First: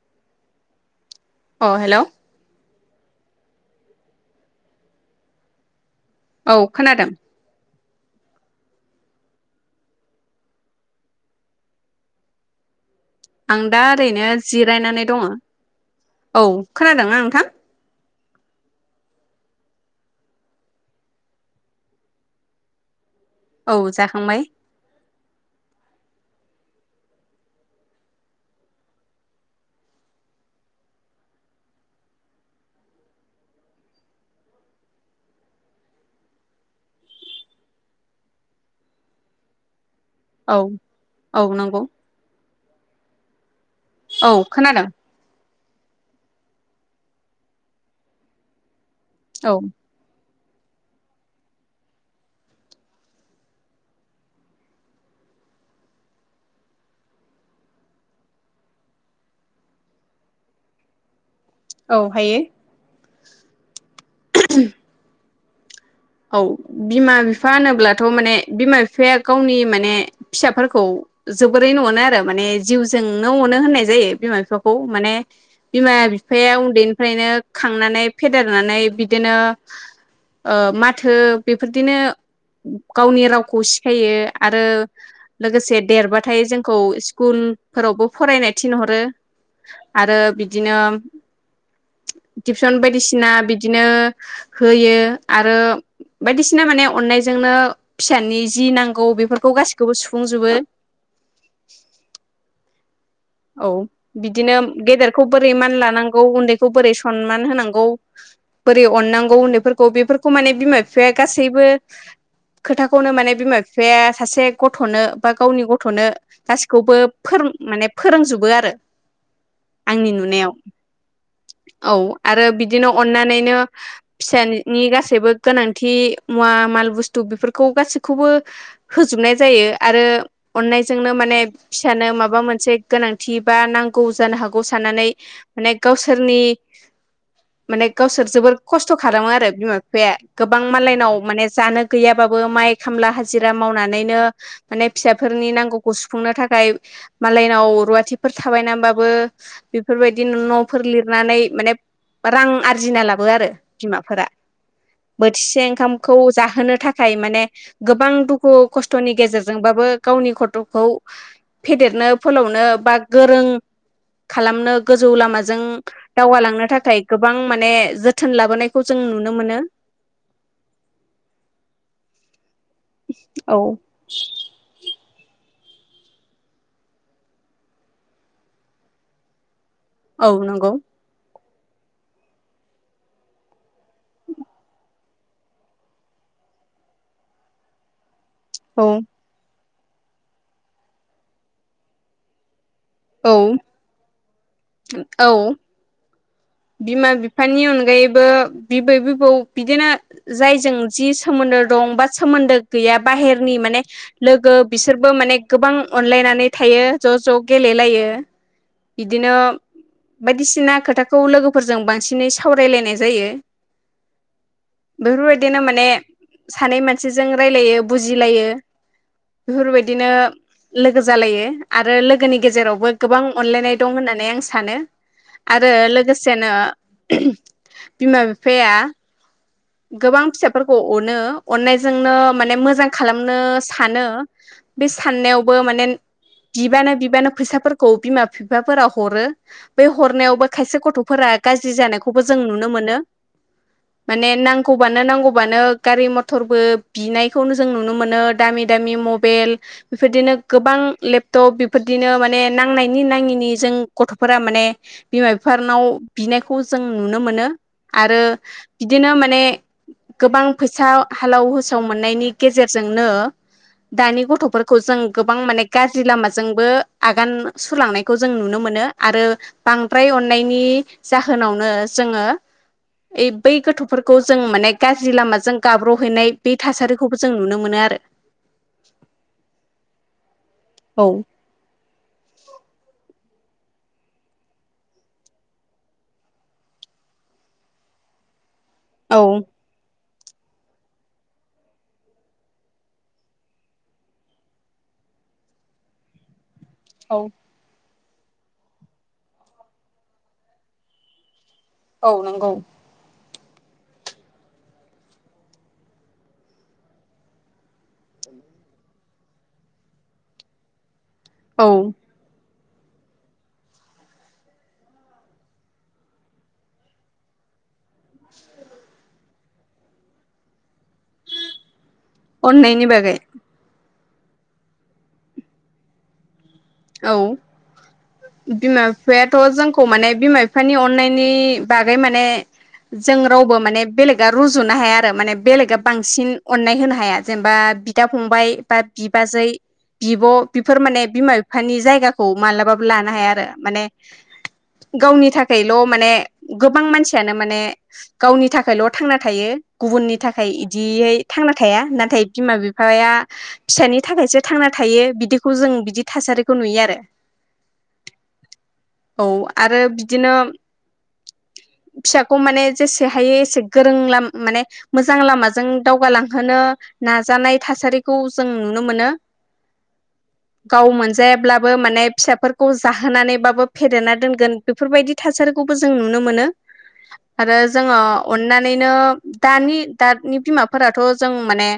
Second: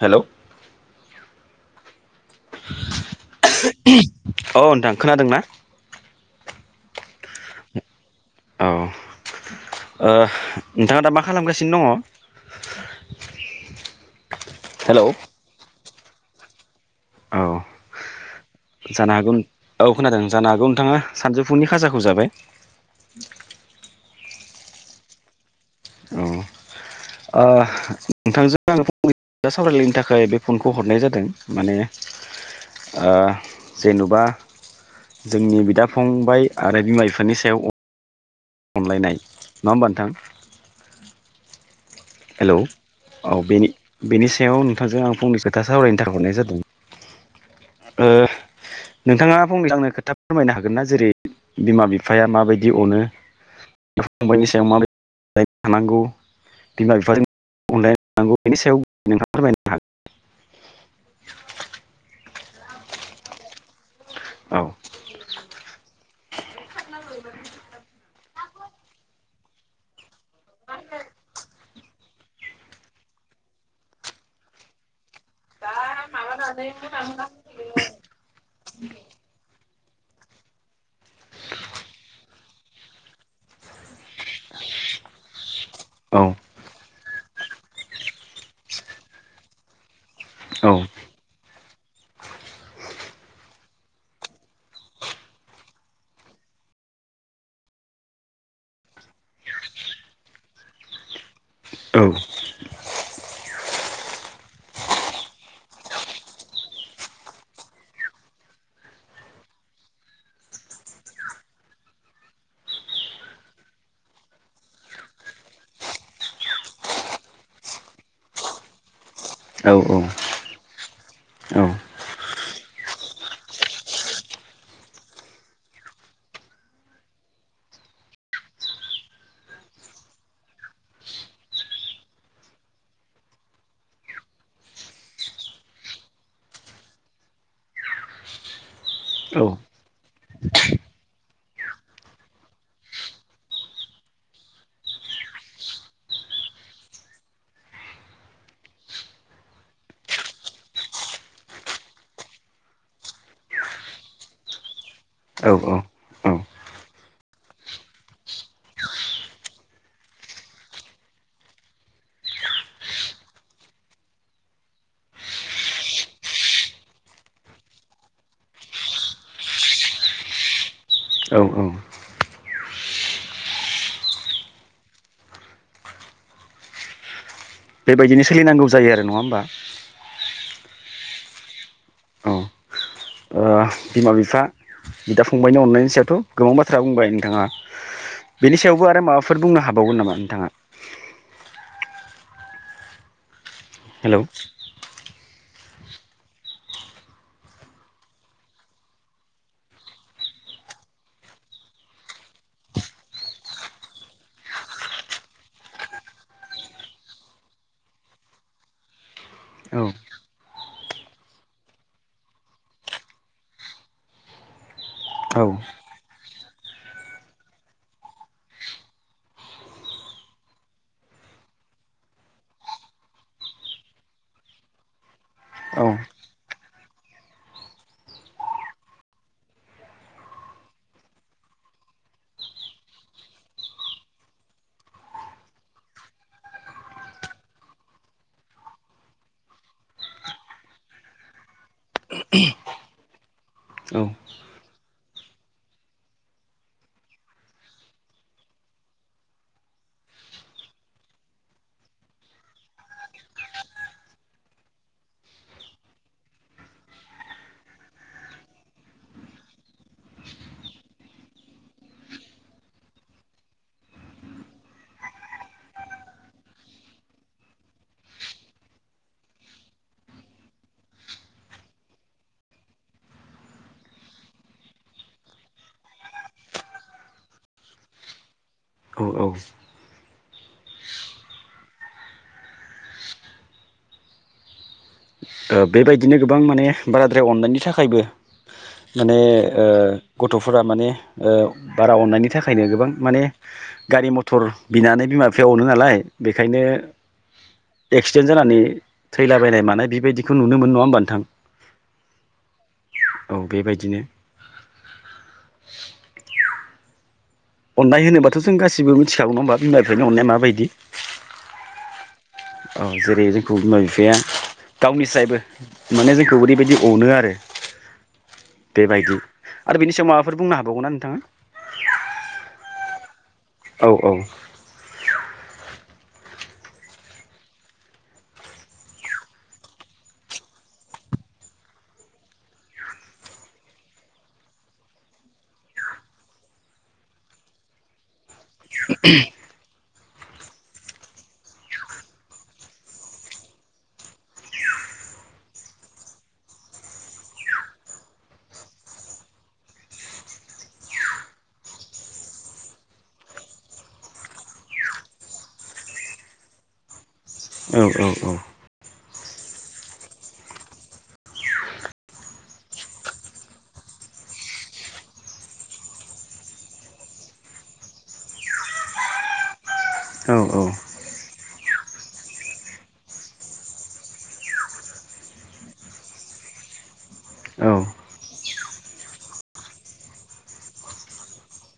हेल' अ हेल' अ नोंथां खोनादों ना? औ खोनादों। अ ओ नोंथाङा दा मा खालामगासिनो दङ? आं दा ओरैनो हेलौ जिरायनानै दङ। औ खोनादोंना औ नोंथां? जानो हागौ औ खोनादों जानो हागौ नोंथाङा सानजौफुनि खाजाखौ जाबाय। औ जाखांबाय। ओ नोंथांजों आङो फंनैसो खोथा सावरायलायनो थाखाय बे फनखौ हरनाय जादों माने ओ जेन'बा जोंनि बिदा-फंबाय आरो बिमा-बिफानि सायाव अनलायनाय नङा होमबा नोंथां? औ औ नोंगौ। हेलौ औ बेनि बेनि औ सायाव खोनादों नोंथांजों आं फंनैसो खोथा सावरायनो थाखाय हरनाय जादों ओ नोंथाङा औ फंनैसो आंनो खोथा फोरमायनो हागोन ना जेरै बिमा-बिफाया माबायदि अनो बिदा-फंबायनि सायाव माबायदि अनलायनाय थानांगौ। बिमा-बिफानि बेनि सायाव नोंथाङा फोरमायनो हागोन औ हायो। औ औ बिमा-बिफा होनोब्लाथ' माने बिमा-बिफाया गावनि माने फिसाफोरखौ जोबोरैनो अनो आरो माने जिउजोंनो अनो होननाय जायो बिमा-बिफाखौ माने बिमा-बिफाया उन्दैनिफ्रायनो खांनानै फेदेरनानै बिदिनो ओ मा थो बेफोरदिनो गावनि रावखौ सिखायो आरो लोगोसे औ देरबाथाय जोंखौ स्कुलफोरावबो फरायनाय थिनहरो आरो औ बिदिनो टिउसन बायदिसिना बिदिनो होयो आरो बायदिसिना माने अननायजोंनो फिसानि जि नांगौ बेफोरखौ गासिखौबो सुफुंजोबो। औ औ बिदिनो गेदेरखौ बोरै मान लानांगौ उन्दैखौ बोरै सनमान होनांगौ बोरै अननांगौ उन्दैफोरखौ बेफोरखौ माने बिमा बिफाया गासैबो खोथाखौनो माने बिमा-बिफाया सासे गथ'नो बा गावनि गथ'नो गासैखौबो फोर माने फोरोंजोबो आरो औ आंनि नुनायाव औ आरो बिदिनो अननानैनो फिसानि गासैबो गोनांथि मुवा माल बुस्थु बेफोरखौ गासैखौबो होजोबनाय जायो आरो अननायजोंनो माने फिसानो माबा मोनसे गोनांथि बा नांगौ जानो हागौ साननानै माने गावसोरनि माने गावसोर जोबोर खस्थ' खालामो आरो बिमा बिफाया गोबां मालायनाव माने जानो गैयाबाबो माइ खामला हाजिरा मावनानैनो माने फिसाफोरनि नांगौखौ सुफुंनो थाखाय मालायनाव रुवाथिफोर थाबायनानैबाबो बेफोरबायदि न'फोर लिरनानै माने रां आरजिना लाबो आरो बिमाफोरा बोथिसे औ ओंखामखौ औ जाहोनो थाखाय माने गोबां दुखु खस्थ'नि गेजेरजोंबाबो गावनि खथ'खौ फेदेरनो फोलावनो बा गोरों खालामनो गोजौ लामाजों दावगालांनो थाखाय गोबां माने जोथोन लाबोनायखौ जों नुनो मोनो। औ औ औ बेबायदिनो सोलिनांगौ जायो आरो नङा होमबा? औ नंगौ। बिमा-बिफा बिदा-फंबायनि अननायनि सायावथ' गोबां बाथ्रा बुंबाय नोंथाङा। बेनि सायावबो औ आरो माबाफोर बुंनो हा बावगोन नामा नोंथाङा? औ हेलौ औ बिमा-बिफानि अनगायैबो बिबै-बिबौ बिदिनो जायजों जि सोमोन्दो दं बा सोमोन्दो गैया बाहेरनि माने लोगो बिसोरबो माने गोबां अनलायनानै थायो ज' ज' गेलेलायो बिदिनो औ बायदिसिना खोथा खौ लोगोफोरजों बांसिनै सावराय लायनाय जायो औ ।बेफोरबायदिनो माने सानै मानसिजों रायलायो बुजिलायो बेफोरबायदिनो लोगो जालायो आरो लोगोनि गेजेरावबो गोबां अनलायनाय दं होननानै आं सानो ।आरो लो गोसेनो बिमा-बिफाया गोबां फिसाफोरखौ अनो अननायजोंनो माने मोजां खालामनो सानो बे साननायावबो माने बिबानो बिबानो फैसाफोरखौ बिमा-फिफाफोरा हरो बे हरनायावबो खायसे गथ'फोरा गाज्रि जानायखौबो जों नुनो मोनो औ माने नांगौबानो नांगौबानो गारि-मथरबो बिनायखौनो जों नुनो मोनो। दामि-दामि मबेइल, बेफोरदिनो गोबां लेपटप बेफोरदिनो माने नांनायनि नाङिनि जों गथ'फोरा माने बिमा-बिफानाव बिनायखौ जों नुनो मोनो आरो बिदिनो मा ने गोबां फैसा हालाव-होसाव मोननायनि गेजेरजोंनो दानि गथ'फोरखौ जों गोबां माने गाज्रि लामाजोंबो आगान सुलांनायखौ जों नुनो मोनो आरो बांद्राय अननायनि जाहोनावनो जोङो ओइ बै गथ' फोरखै जों माने गाज्रि लामाजों गाब्र'हैनाय बे थासारिखौबो जों नुनो मोनो आरो। औ औ औ ओ बेबायदिनो गोबां माने बाराद्राय अननायनि थाखायबो माने औ ओ गथ'फोरा माने ओ बारा अन्नायनि थाखायनो गोबां माने गारि-मथर बिनानै बिमा-बिफाया अनो नालाय बेखायनो औ एक्सिडेन्ट जानानै थैलाबायलनाय मानाय बिबायदि बेखौ नुनो मोनो। नङा होमबा नोंथां? औ नोंगौ। औ बेबायदिनो अननाय होनोबाथ' जों गााससिबो मिथिखागौ नङा होमबा, बिमा बिफानि अननाया माबायदि औ औ जेरै जोंखौ बिमा बिफाया गावनिसायबो माने जोंखौ ओरैबायदि अनो आरो बेबायदि आरो बिनि समायाव माबाफोर बुंनो हाबावगोना नों अननायनि बागै? औ औ औ बिमा बिफायाथ' जोंखौ माने बिमा बिफानि अननायनि बागै माने जों रावबो माने बेलेगा रुजुनो हाया आरो माने बेलेगा बांसिन अननाय होनो हाया। जेनेबा बिदा फंबाय बा बिबाजै बिब' बिफोर माने बिमा बिफानि जायगाखौ मालाबाबो लानो हाया आरो माने गावनि थाखायल' माने गोबां मानसियानो माने गावनि थाखायल' थांना थायो गुबुननि थाखाय इदियै थांना थाया । नाथाय बिमा बिफाया फिसानि थाखायसो थांना थायो बिदिखौ जों बिदि थासारि खौ नुयो आरो औ औ औ ।औ आरो बिदिनो फिसाखौ माने जेसे हायो एसे गोरों ला-माने मोजां लामाजों दावगालांहोनो नाजानाय थासारिखौ जों नुनो मोनो। औ गाव मोन जायाब्लाबो माने फिसाफोरखौ जाहोनानैबाबो फेदेरना दोनगोन बेफोरबायदि थासारिखौबो जों नुनो मोनो ।आरो औ जोङो अन्नानैनो दानि-दानि बिमाफोराथ' जों माने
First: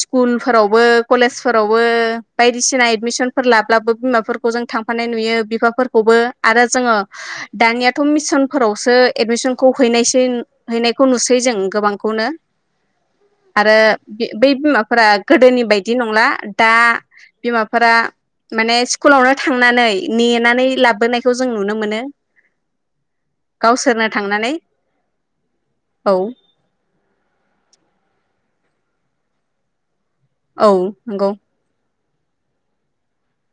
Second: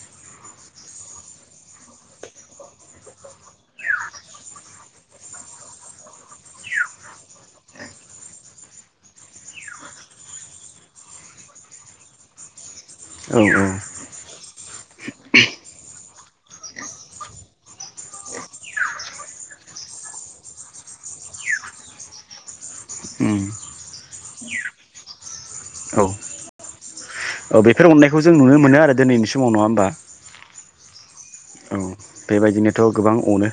स्कुलफोरावबो, कलेजफोरावबो बायदिसिना एडमिसन फोर लाब्लाबो बिमाफोरखौ जों थांफानाय नुयो बिफाफोरखौबो आरो जोङो दानियाथ' मिसनफोरावसो एदमिसनखौ हैनायसै हैनायखौ नुसै जों गोबांखौनो। औ औ आरो बै बिमाफोरा गोदोनि बायदि नंला, दा बिमाफोरा माने स्कुलावनो थांनानै नेनानै लाबबोनायखौ जों नुनो मोनो। उम गावसोरनो थांनानै ।औ औ बेफोर अननायखौ जों नुनो मोनो आरो दिनैनि समाव नङा होमबा । औ नंगौ बेबायदिनोथ' गोबां अनो ।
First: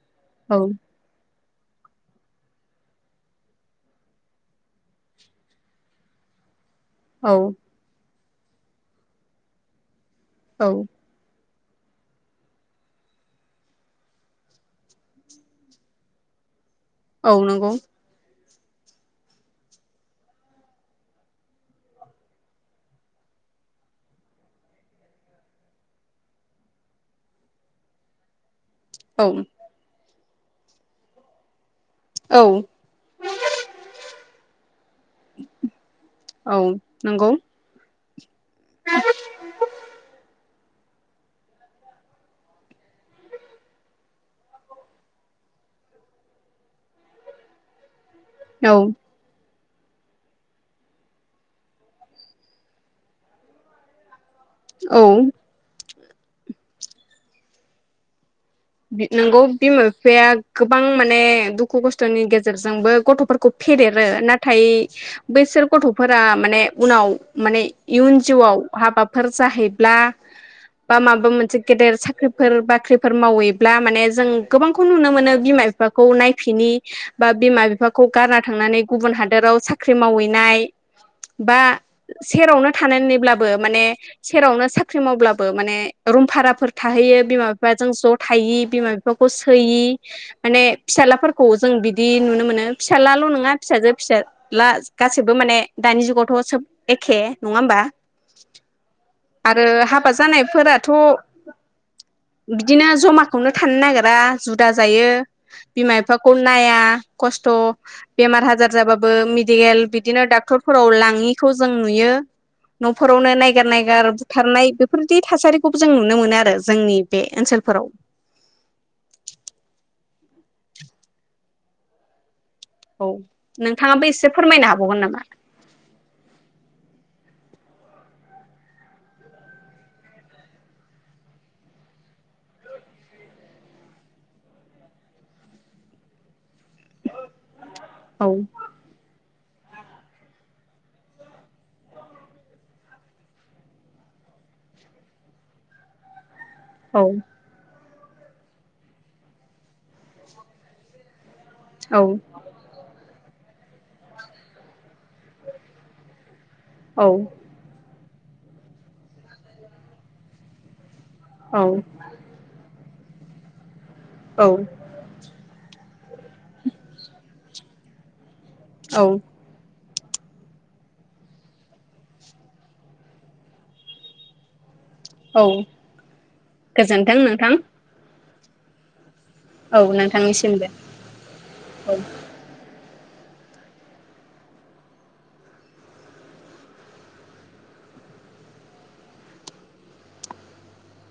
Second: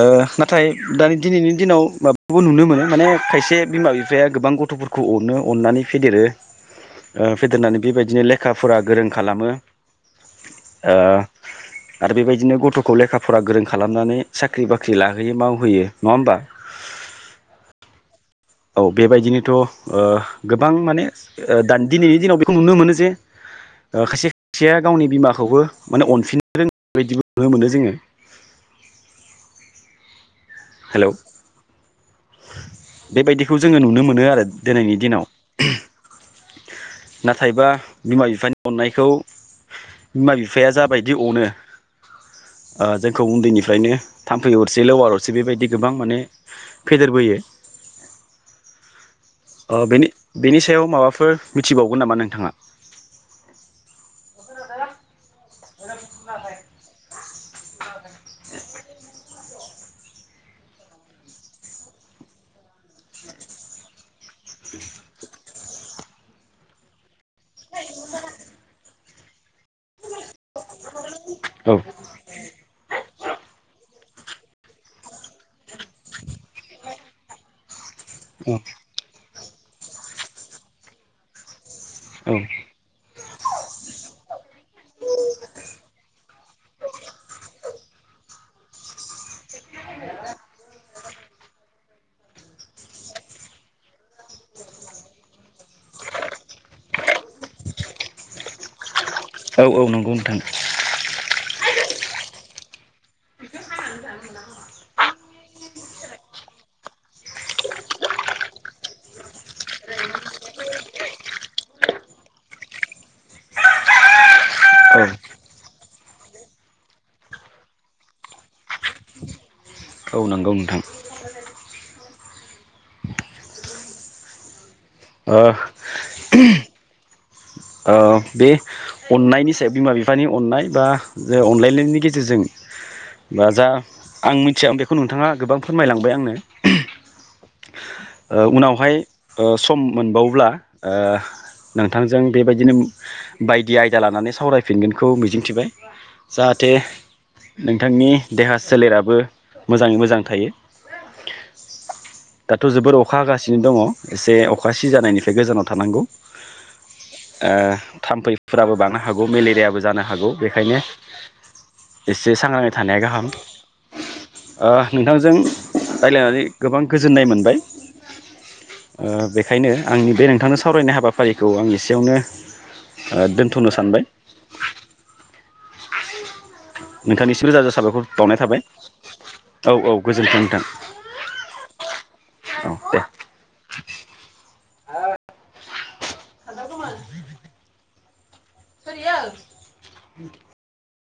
ओ औ नाथाय दानि दिनैनि दिनाव माबाखौबो नुनो मोनो माने खायसे बिमा बिफाया गोबां गथ'फोरखौ अनो अननानै फेदेरो ओ औ फेदेरनानै बेबायदिनो ले खा फरा गोरों खालामो औ ओ आरो बेबायदिनो गथ'खौ लेखा फरा गोरों खालामनानै साख्रि बाख्रि लाहोयो मावहोयो नङा होमबा । औ नंगौ औ बेबायदिनोथ' ओ गोबां माने दानि दिनैनि दिनाव बेखौ नुनो मोनो जे ओ खायसे खायसेया गावनि बिमाखौबो माने अनफिननो रोङै बायदिबो नुनो मोनो । जोङो औ हेलौ औ बेबायदिखौ जोङो नुनो मोनो आरो दिनैनि दिनाव । औ नंगौ नाथायबा बिमा बिफानि अननायखौ बिमा बि [unintelligible] जाबायदि अनो ओ जोंखौ उन्दैनिफ्रायनो थाम्फै अरसै लोवार अरसै बेबायदि गोबां माने फेदेरबोयो औ ओ बेनि बेनिसायाव माबाफोर मिथिबावगोन नामा नोंथाङा? औ [unintelligible] नोंगौ बिमा बिफाया गोबां माने दुखु खस्थ'नि गेजेरजोंबो गथ'फोरखौ फेदेरो नाथाय बैसोर गथ'फोरा माने उनाव माने इयुन जिउआव हाबाफोर जाहैब्ला बा माबा मोनसे औ गेदेर साख्रिफोर बाख्रिफोर मावै ब्ला माने जों गोबांखौ नुनो मोनो बिमा बिफाखौ नायफिनि बा बिमा बिफाखौ गारना थांनानै गुबुन हादोराव साख्रि मावहैनाय बा औ सेरावनो थानानैब्लाबो माने सेरावनो साख्रि मावब्लाबो माने रुम भाराफोर थाहैयो बिमा बिफ जों ज' थायि बिमा बिफाखौ सोयि माने फिसालाफोरखौ जों बिदि नुनो मोनो फिसालाल' नङा फिसाजो फिसाज्ला गासैबो माने दानि जुगावथ' सोब एखे नङा होमबा औ आरो औ हाबा नंगौ नोंथां जानायफोराथ' बिदिनो जमाखौनो थानो नागिरा जुदा जायो बिमा बिफाखौ नाया खस्थ' बेमार आजार जाबाबो मेडिकेल बिदिनो डाक्टरफोराव लाङिखौ जों नुयो न'फोरावनो नायगार नायगार बुथारनाय औ बेफोरदि थासारिखौबो जों नुनो मोनो आरो जोंनि बे ओनसोलफोराव औ नंगौ नोंथां औ नोंथाङाबो एसे फोरमायनो हाबावगोन नामा? ओ ओ बे अननायनि सायाव बिमा बिफानि अननाय बा जे अनलायनायनि गेजेरजों बा जा आं मिथिया आ बेखौ नोंथाङा गोबां फोरमायलांबाय आंनो औ ओ उनावहाय ओ सम मोनबावब्ला ओ नोंथांजों बेबायदिनो बायदि आयदा लानानै सावरायफिनगोनखौ मिजिंथिबाय जाहाथे औ नों थांनि देहा सोलेराबो मोजाङै मोजां थायो औ दाथ' जोबोर अखा हागासिनो दङ एसे अखा सि जानायनिफ्राय गोजानाव थानांगौ औ ओ थाम्फैफोराबो बांनो हागौ मेलेरियाबो जानो हागौ बेखायनो औ एसे सांग्रा थानाया गाहाम औ ओ नोंथांजों रायलायनानै गोबां गोजोननाय मोनबाय औ ओ बेखायनो आंनि बे नोंथांनो सावरायनाय हाबाफारिखौ आं एसेयावनो ओ दोनथ'नो सानबाय औ गोजोन्थों नोंथांनिसम नोंथां रोजा रोजा साबायखर बावनाय थाबाय औ नोंथांनिसिमबो औ [unintelligible] [unintelligible]